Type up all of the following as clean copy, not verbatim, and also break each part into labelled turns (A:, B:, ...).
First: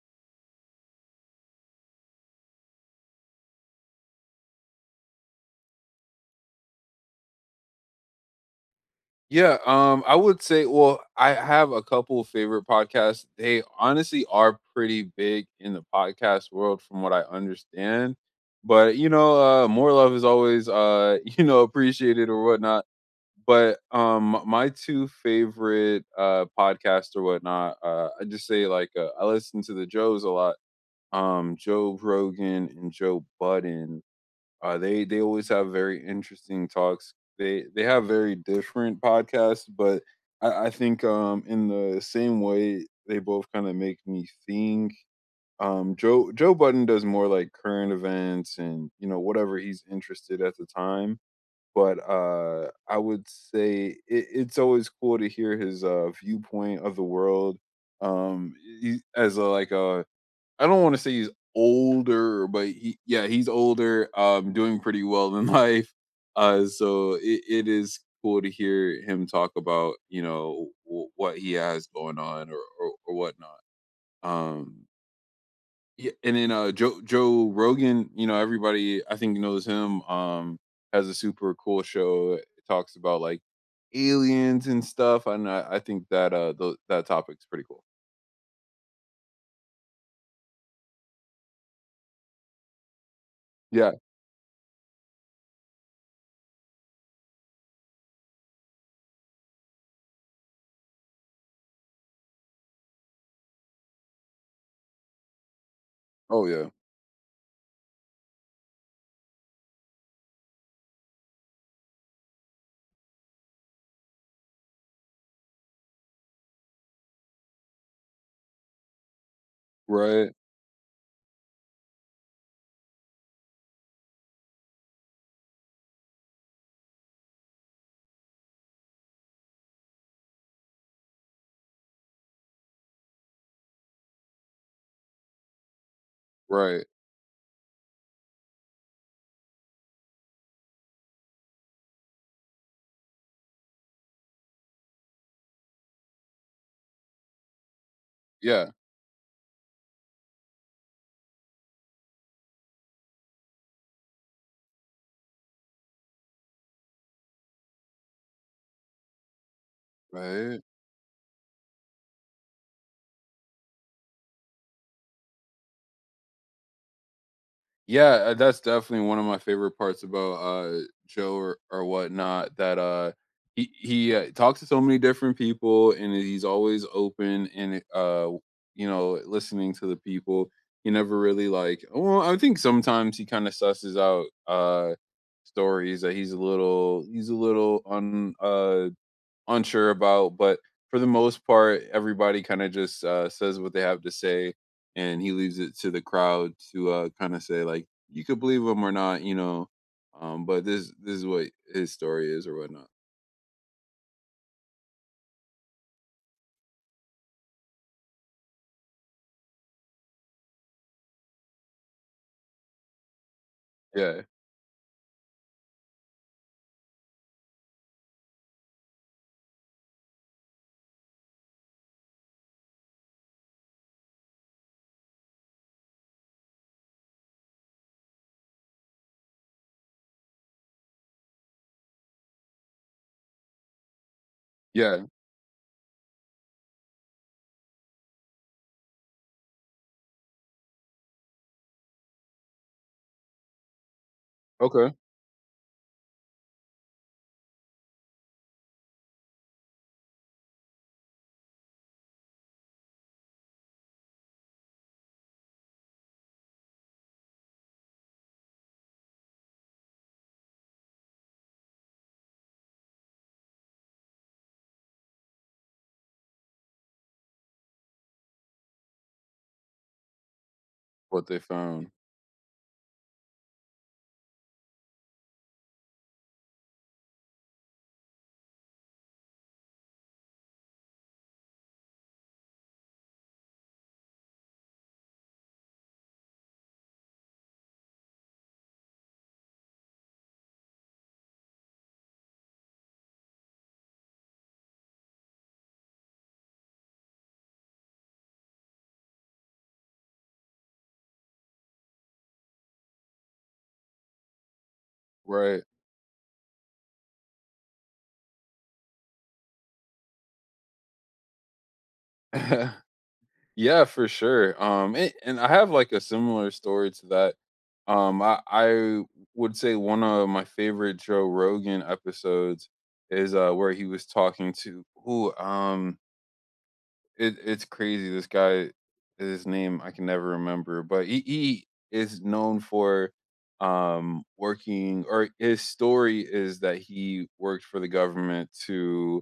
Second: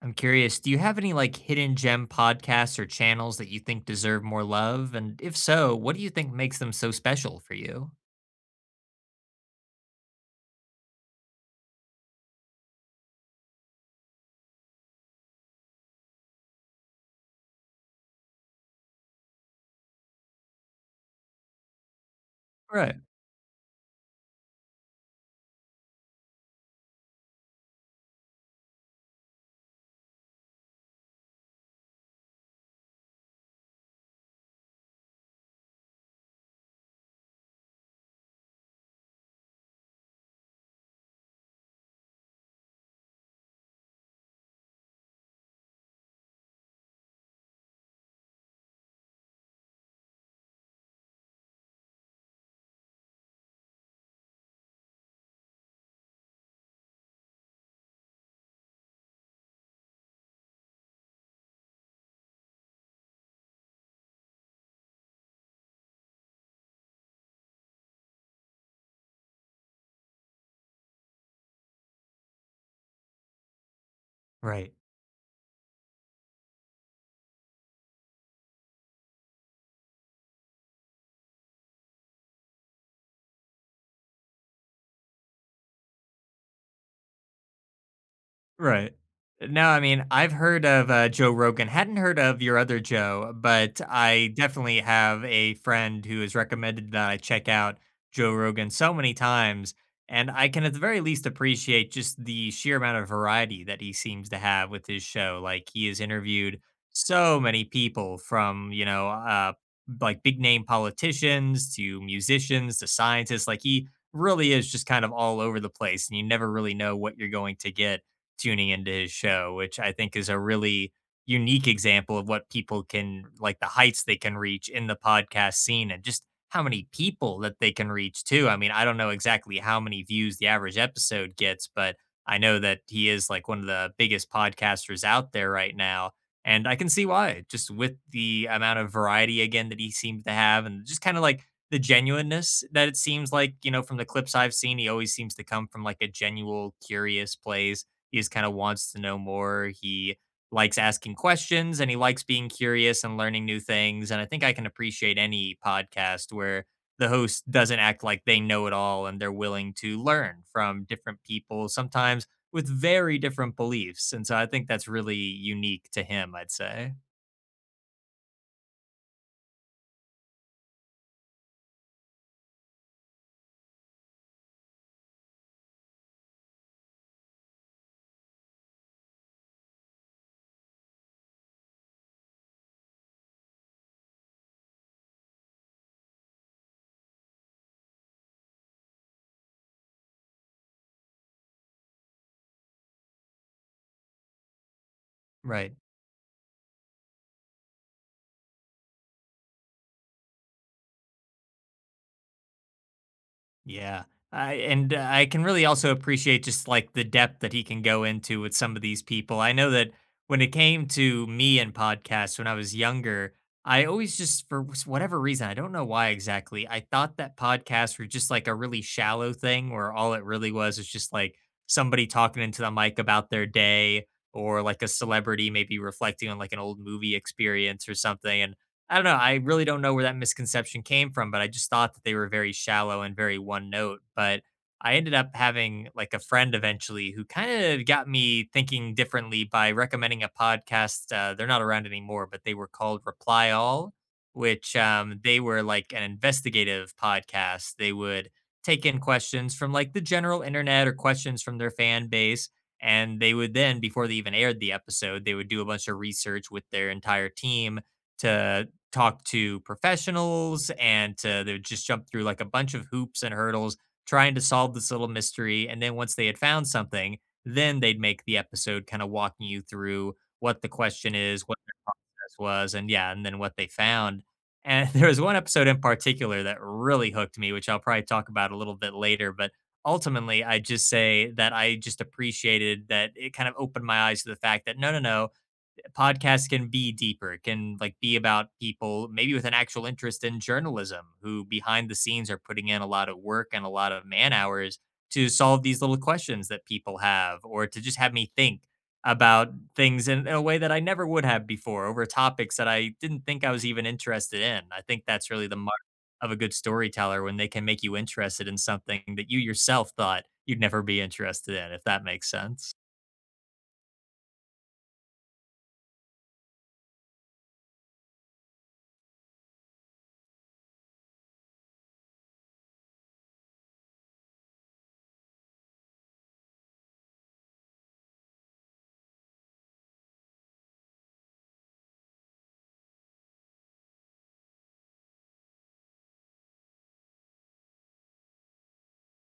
A: I'm curious, do you have any like hidden gem podcasts or channels that you think deserve more love? And if so, what do you think makes them so special for you?
B: Yeah, I would say, well, I have a couple of favorite podcasts. They honestly are pretty big in the podcast world, from what I understand. But more love is always, appreciated or whatnot.
A: Right.
B: But my two favorite podcasts or whatnot, I just say like I listen to the Joes a lot, Joe Rogan and Joe Budden. They always have very interesting talks. They have very different podcasts, but I think in the same way they both kind of make me think. Joe Budden does more like current events and you know whatever he's interested at the time. But I would say it's always cool to hear his viewpoint of the world, um, he, as a, like a I don't want to say he's older, but he yeah, he's older, doing pretty well in life. So it is cool to hear him talk about, you know, what he has going on, or whatnot.
A: Right.
B: Um, yeah, and then Joe Rogan, you know, everybody I think knows him. Has a super cool show. It talks about like aliens and stuff, and I think that that topic's pretty cool.
A: Right. No, I mean, I've heard of, Joe Rogan, hadn't heard of your other Joe, but
B: Yeah.
A: I definitely have a friend who has recommended that I check out Joe Rogan so many times, and I can at the very least appreciate just the sheer amount of variety that he seems to have with his show. Like, he has
B: Oh
A: interviewed
B: yeah.
A: so many people from, you know, like, big name politicians to musicians to scientists. Like, he really is just kind of all over the place, and you never really know what you're going to get tuning into his show, which I think is
B: Right.
A: a really unique example of what people can like the heights they can reach in the podcast scene and just how many people that they can reach too. I mean, I don't know exactly how many views the average episode gets, but I know that he is like one of the biggest podcasters out there right now. And I
B: Right.
A: can see why, just with the amount of variety again that he seems to have, and just kind of like the genuineness that it seems like, you know, from the clips I've seen, he always seems to come from like a genuine, curious place. He just kind of
B: Yeah.
A: wants to know more. He likes asking questions and he likes being curious and learning new things. And I think I can appreciate any podcast where the host doesn't act like they know it all and they're willing to learn
B: Right.
A: from different people, sometimes with very different beliefs. And so I think that's really unique to him, I'd say.
B: Yeah, that's definitely one of my favorite parts about Joe, or whatnot, that he talks to so many different people and he's always open and, you know, listening to the people. He never really like, well, I think sometimes he kind of susses out uh stories that he's a little, he's a little on. Unsure about, but for the most part, everybody kind of just, says what they have to say, and he leaves
A: Right.
B: it to the crowd to, kind of say like, you could believe him or not, you know. But this is what his story is or whatnot.
A: Yeah. I can really also appreciate just like the depth that he can go into with some of these people. I know that when it came to me and podcasts when I was younger, I always
B: Yeah,
A: just whatever reason, I don't know why exactly, I thought that podcasts were just like a really shallow thing where all it really was is just like somebody talking into the mic about their day or like a celebrity maybe reflecting on like an old movie experience or something. And I don't know. I really don't know where that misconception came from, but I just thought that they were very shallow and very one note. But I
B: yeah,
A: ended up having like a friend eventually who kind of got me thinking differently by recommending a podcast. They're not around anymore, but they were called Reply All, which
B: okay,
A: they were like an investigative podcast. They would take in questions from like the general internet or questions from their fan base. And they would then, before they even aired the episode, they would do a bunch of research with their entire team to talk to professionals and to they would just jump through like a bunch of hoops and hurdles trying to solve this little mystery. And then once they had found something, then they'd make the episode kind of walking you through what the question
B: what they
A: is, what their
B: found,
A: process was, and yeah, and then what they found. And there was one episode in particular that really hooked me, which I'll probably talk about a little bit later. But ultimately, I just say that I just appreciated that it kind of opened my eyes to the fact that no, no, no, podcasts can be deeper. It can like be about people maybe with an actual interest in journalism who behind the scenes are putting in a lot of work and a lot of man hours to solve these little questions that people have or to just have me think about things in a way that I never would have before over topics that I didn't think I was even interested in. I think that's really the
B: right?
A: mark of a good storyteller when they can make you interested in something that you yourself thought you'd never be interested in, if that makes sense.
B: Yeah, for sure. And I have like a similar story to that. I would say one of my favorite Joe Rogan episodes is where he was talking to who, it, it's crazy. This guy, his name I can never remember, but he is known for working, or his story is that he worked for the government to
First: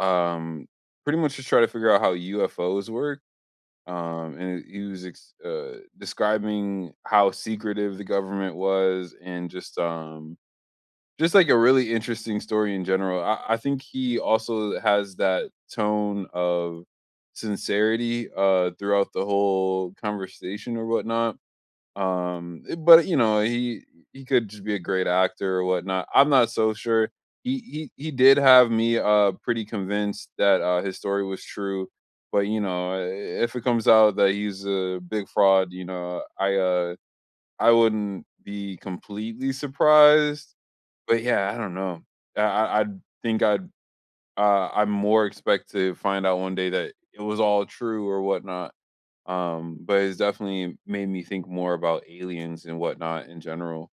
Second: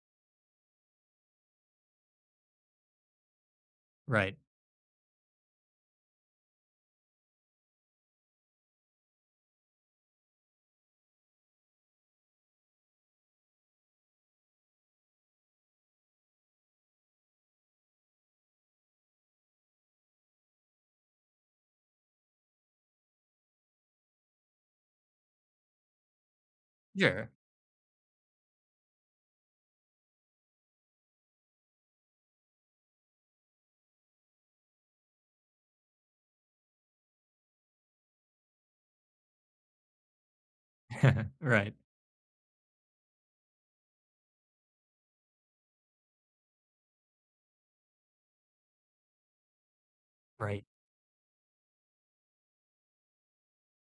B: um pretty much just try to figure out how UFOs work,
A: Right.
B: and it- he was ex- describing how secretive the government was, and just like a really interesting story in general. I think he also has that tone of sincerity throughout the whole conversation or whatnot. But, you know, he could just be a great actor or whatnot. I'm not so sure.
A: Sure.
B: He did have me, pretty convinced that, his story was true, but, you know, if it comes out that he's a big fraud, I wouldn't be completely surprised, but yeah, I
A: Right.
B: don't know. I think I'd, I'm more expect to find out one day that it was all true or whatnot. But it's
A: Right.
B: definitely made me think more about aliens and whatnot in general.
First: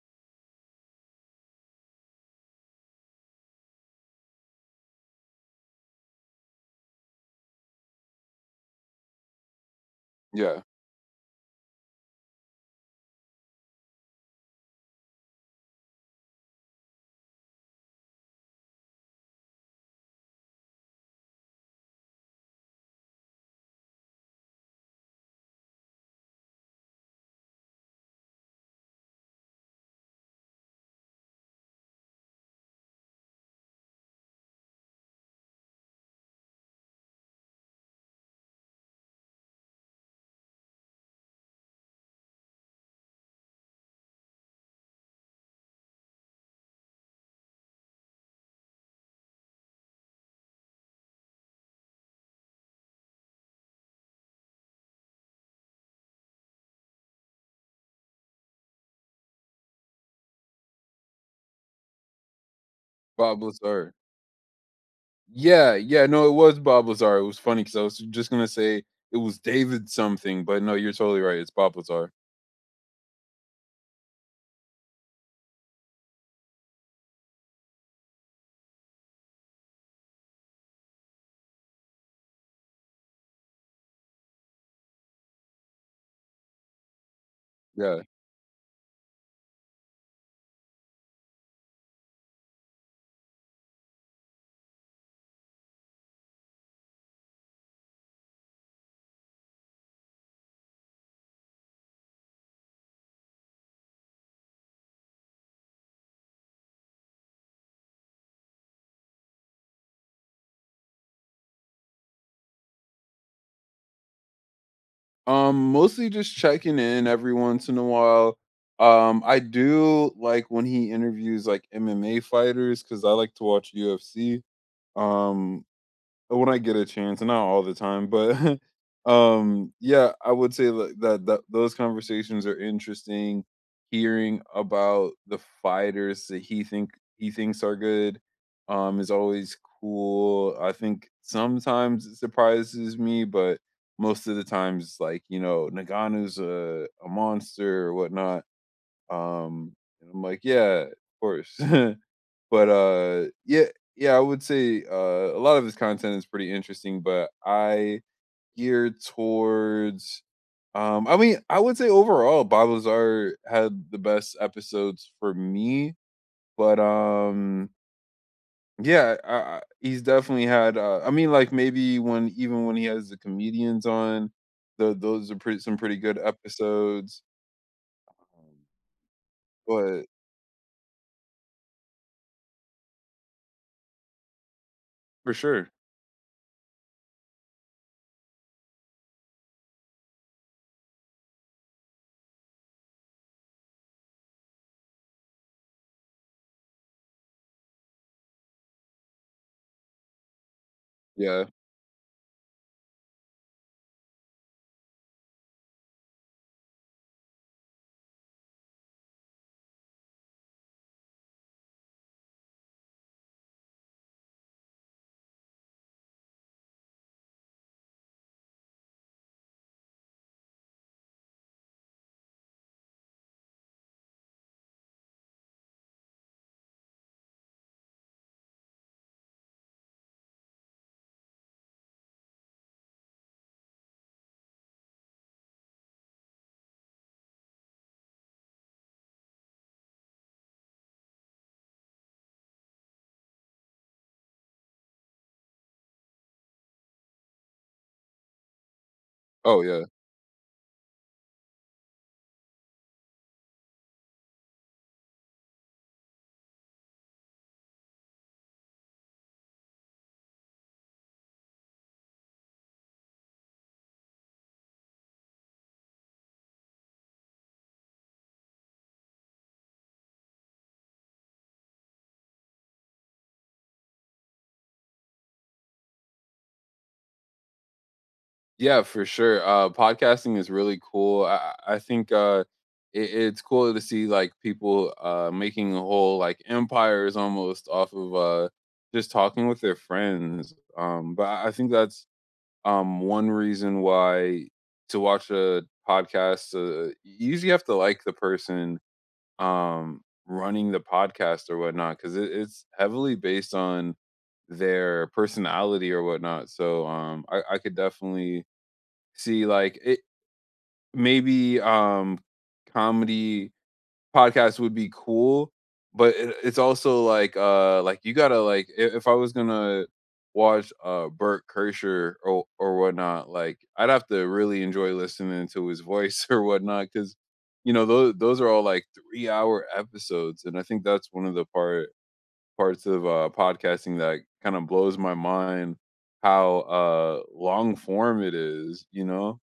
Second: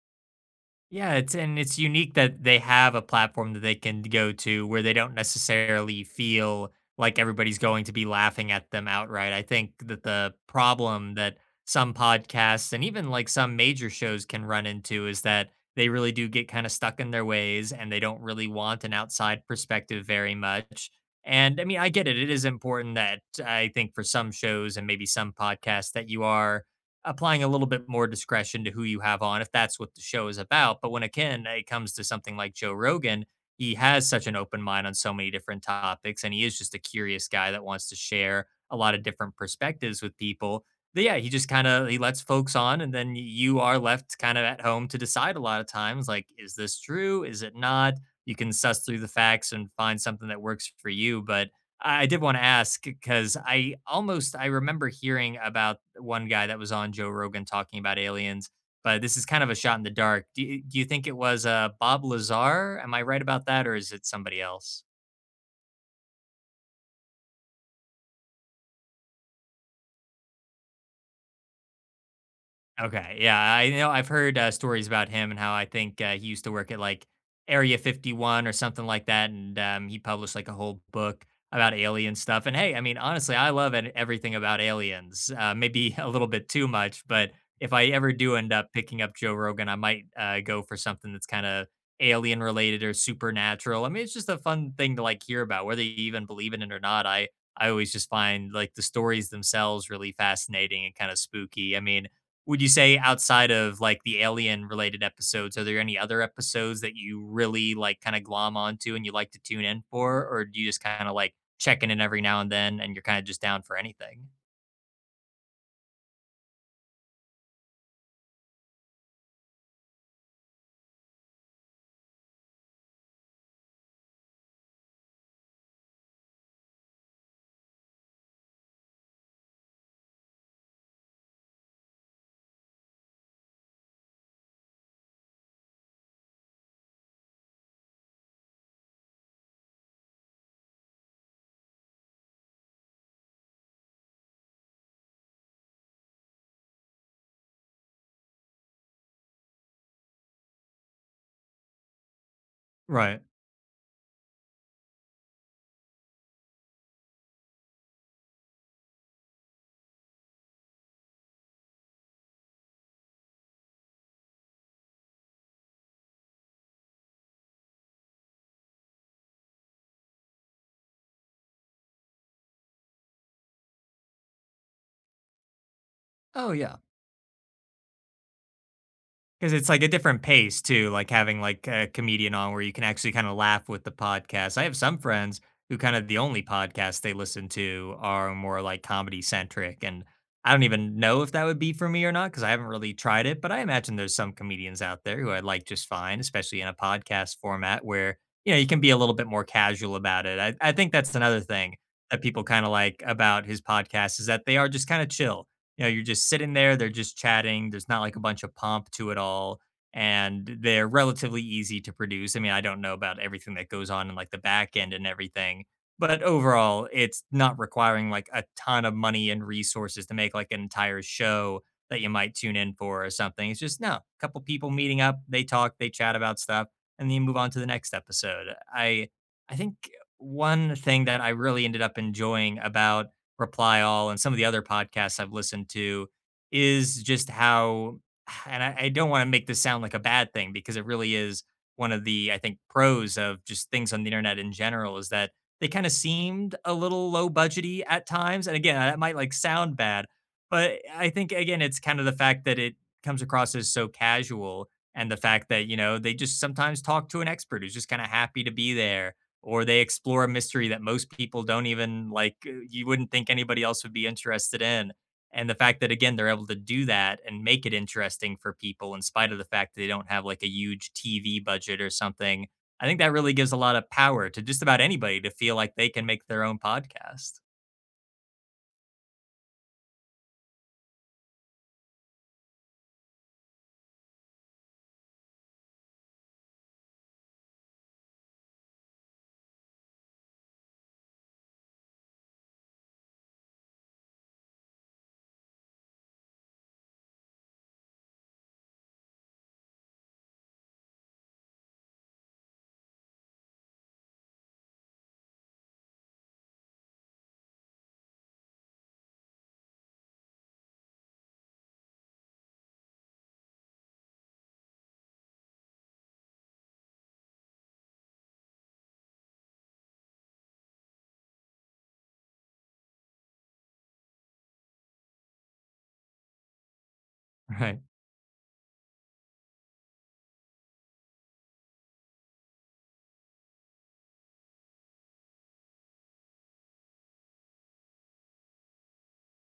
A: Yeah, it's and it's unique that they have a platform that they can go to where they don't necessarily feel like everybody's going to be laughing at them outright. I think that the
B: Yeah,
A: problem that some podcasts and even like some major shows can run into is that they really do get kind of stuck in their ways and they don't really want an outside perspective very much. And I mean, I get it. It is important that I think for some shows and maybe some podcasts that you are applying a little bit more discretion to who you have on if that's what the show is about. But when again it comes to something like Joe Rogan, he has such an open mind on so many different topics, and he is just a curious guy that wants to share a lot of different perspectives with people. But yeah, he just kind of he lets folks on, and then you are left kind of at home to decide a lot of times like, is this true? Is it not? You can suss through the facts and find something that works for you, but I did want to ask because I almost I remember hearing about one guy that was on Joe Rogan talking about aliens, but this is kind of a shot in the dark. Do you think it was Bob Lazar? Am I right
B: Bob
A: about that, or is
B: Lazar.
A: it somebody else?
B: Yeah, yeah, no, it was Bob Lazar. It was funny because I was just gonna say it was David something, but no, you're totally right. It's Bob Lazar.
A: Okay, yeah, I know I've heard, stories about him and how I think, he used to work at, like, Area 51 or something like that, and, he published, like, a whole book about alien stuff, and hey, I mean, honestly, I love an everything about aliens, maybe a little bit too much, but if I
B: Yeah.
A: ever do end up picking up Joe Rogan, I might, go for something that's kinda alien-related or supernatural. I mean, it's just a fun thing to, like, hear about, whether you even believe in it or not. I always just find, like, the stories themselves really fascinating and kinda spooky. I mean, would you say outside of like the alien related episodes, are there any other episodes that you really like kind of glom onto and you like to tune in for? Or do you just kind of like checking in every now and then and you're kind of just down for anything?
B: Mostly just checking in every once in a while. I do like when he interviews like MMA fighters because I like to watch UFC. Um, When I get a chance, not all the time, but yeah, I would say like that those conversations are interesting. Hearing about the fighters that he thinks are good is always cool. I think sometimes it surprises me, but most of the times, like, you know, Nagano's a monster or whatnot. Um, and I'm like, yeah, of course. But,
A: Right.
B: yeah, I would say, a lot of his content is pretty interesting, but I geared towards, I mean, I would say overall, Bob Lazar had the best episodes for me, but, yeah, I he's definitely had, I mean, like, maybe when, even when he has the comedians on, those are pretty some pretty good
A: Oh yeah,
B: episodes, um,
A: because it's like a
B: but
A: different pace too, like having like a comedian on where you can actually kind of laugh with the podcast. I have some
B: for
A: friends
B: sure.
A: who kind of the only podcasts they listen to are more like comedy centric. And I don't even know if that would be for me or not because I haven't really tried it. But I imagine there's some comedians out there who I like just fine, especially in a podcast format where, you know, you can be a little bit more casual about it. I think that's another
B: Yeah.
A: thing that people kind of like about his podcast is that they are just kind of chill. You know, you're just sitting there, they're just chatting, there's not like a bunch of pomp to it all, and they're relatively easy to produce. I mean, I don't know about everything that goes on in like the back end and everything, but overall, it's not requiring like a ton of money and resources to make like an entire show that you might tune in for or something. It's just no, a couple people meeting up, they talk, they chat about stuff, and then you move on to the next episode. I I think one thing that I really ended up enjoying about Reply All and some of the other podcasts I've listened to is just how and I don't want to make this sound like a bad thing because it really is one of the I think pros of just things on the internet in general is that they kind of seemed a little low budgety at times. And again, that might like
B: Oh,
A: sound
B: yeah.
A: bad, but I think again it's kind of the fact that it comes across as so casual and the fact that, you know, they just sometimes talk to an expert who's just kind of happy to be there or they explore a mystery that most people don't even like you wouldn't think anybody else would be interested in, and the fact that again they're able to do that and make it interesting for people in spite of the fact that they don't have like a huge TV budget or something. I think that really gives a lot of power to just about anybody to feel like they can make their own podcast.
B: Yeah, for sure. Podcasting is really cool. I think it's cool to see like people making whole like empires almost off of just talking with their friends. But I think that's, one reason why to watch a podcast, you usually have to like the person um, running the podcast or whatnot because it's heavily based on their personality or whatnot. So I could definitely see, like, it maybe comedy podcasts would be cool, but it's also like, like, you gotta like, if I was gonna watch Bert Kreischer or whatnot, like, I'd have to really enjoy listening to his voice or whatnot because you
A: Right.
B: know those are all like 3 hour episodes, and I think that's one of the parts of podcasting that kind of blows my mind how long form it is, you know.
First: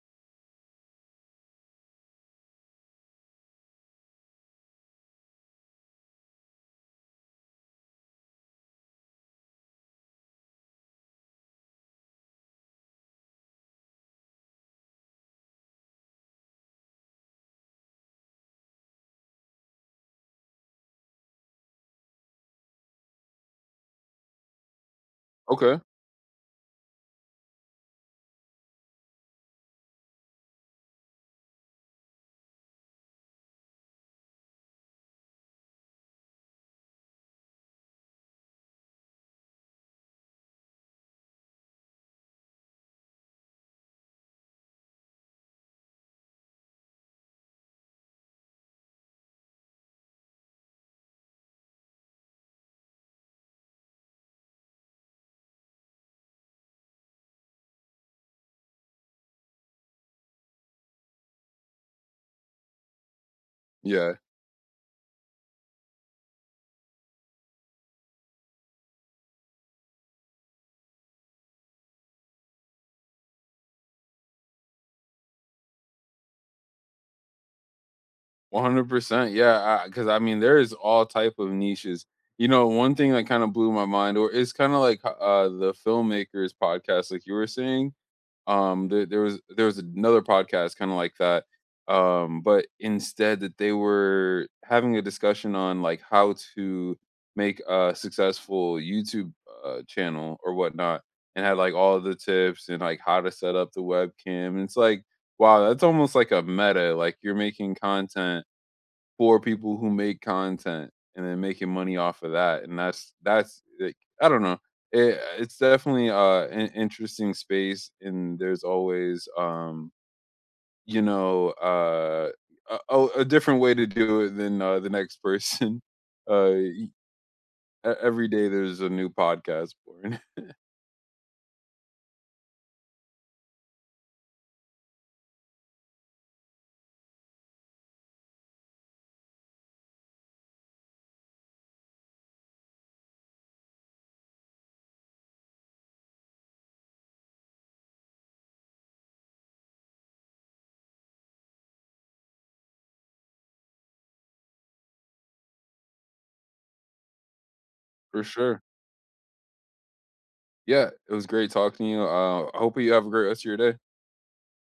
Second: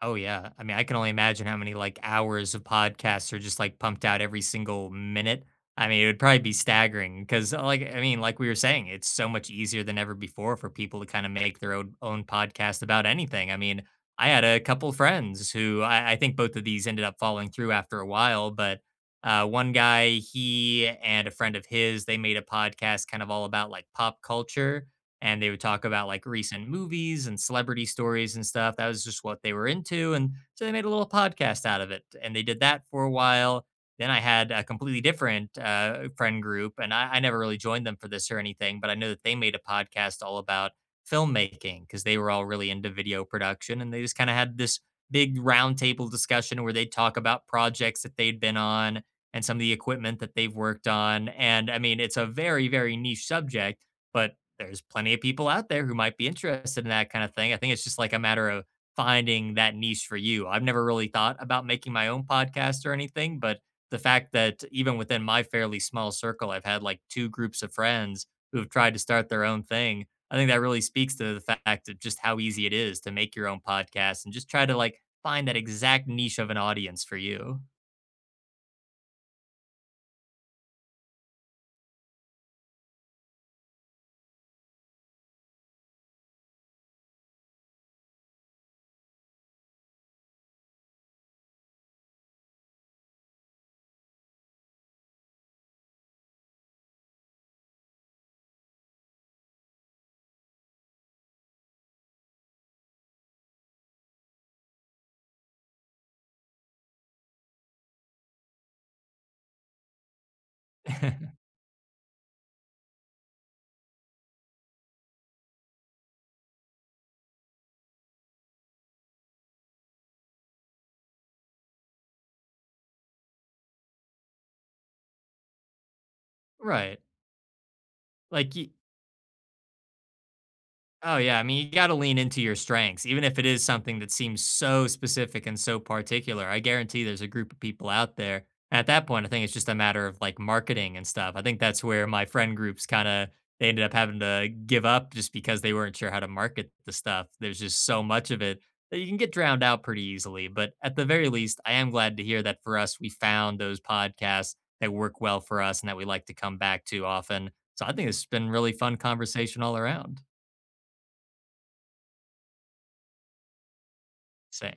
A: Oh yeah. I mean, I can only imagine how many like hours of podcasts are just like pumped out every single minute. I mean, it would probably be staggering because like I mean, like we were saying, it's so much easier than ever before for people to kind of make their own podcast about anything. I mean, I had a couple friends who I think both of these ended up falling through after a while, but one guy, he and a friend of his, they made a podcast kind of all about like pop culture and they would
B: Okay.
A: talk about like recent movies and celebrity stories and stuff. That was just what they were into. And so they made a little podcast out of it. And they did that for a while. Then I had a completely different friend group, and I never really joined them for this or anything, but I know that they made a podcast all about filmmaking because they were all really into video production. And they just kind of had this big roundtable discussion where they'd talk about projects that they'd been on and some of the equipment that they've worked on. And I mean, it's a very, very niche subject, but there's plenty of people out there who might be interested in that kind of thing. I think it's just like a matter of finding that niche for you. I've never really thought about making my own podcast or anything, but the
B: Yeah,
A: fact that even within my fairly small circle, I've had like two groups of friends who have tried to start their own thing. I think that really speaks to the fact of just how easy it is to make your own podcast and just try to like find that exact niche of an audience for you.
B: 100%. Yeah, because I, 'cause I mean, there is all type of niches. You know, one thing that kind of blew my mind, or it's kind of like the filmmakers podcast, like you were saying. There was another podcast kind of like that, but instead that they were having a discussion on like how to make a successful YouTube channel or whatnot, and had like all the tips and like how to set up the webcam. And it's like, wow, that's almost like a meta. Like, you're making content for people who make content and then making money off of that, and like, I don't know. It's definitely, an interesting space, and there's always, you know, uh, a different way to do it than, the next person. Y- e e
A: Right.
B: Every day
A: Like, y-
B: there's a new podcast born.
A: Oh, yeah. I mean, you got to lean into your strengths, even if it is something that seems so specific and so particular. I guarantee there's a group of people out there. And at that point, I think it's just a matter of like marketing and stuff. I think that's where my friend groups kind of they ended up having to give up just because they weren't sure how to market the stuff. There's just so much of it that you can get drowned out pretty easily. But at the very least, I am glad to hear that for us, we found those podcasts that work well for us and that we like to come back to often. So I think
B: For
A: it's been
B: sure.
A: really fun conversation all around.
B: Yeah, it was great talking to you, I hope you have a great rest of your day.
A: Same.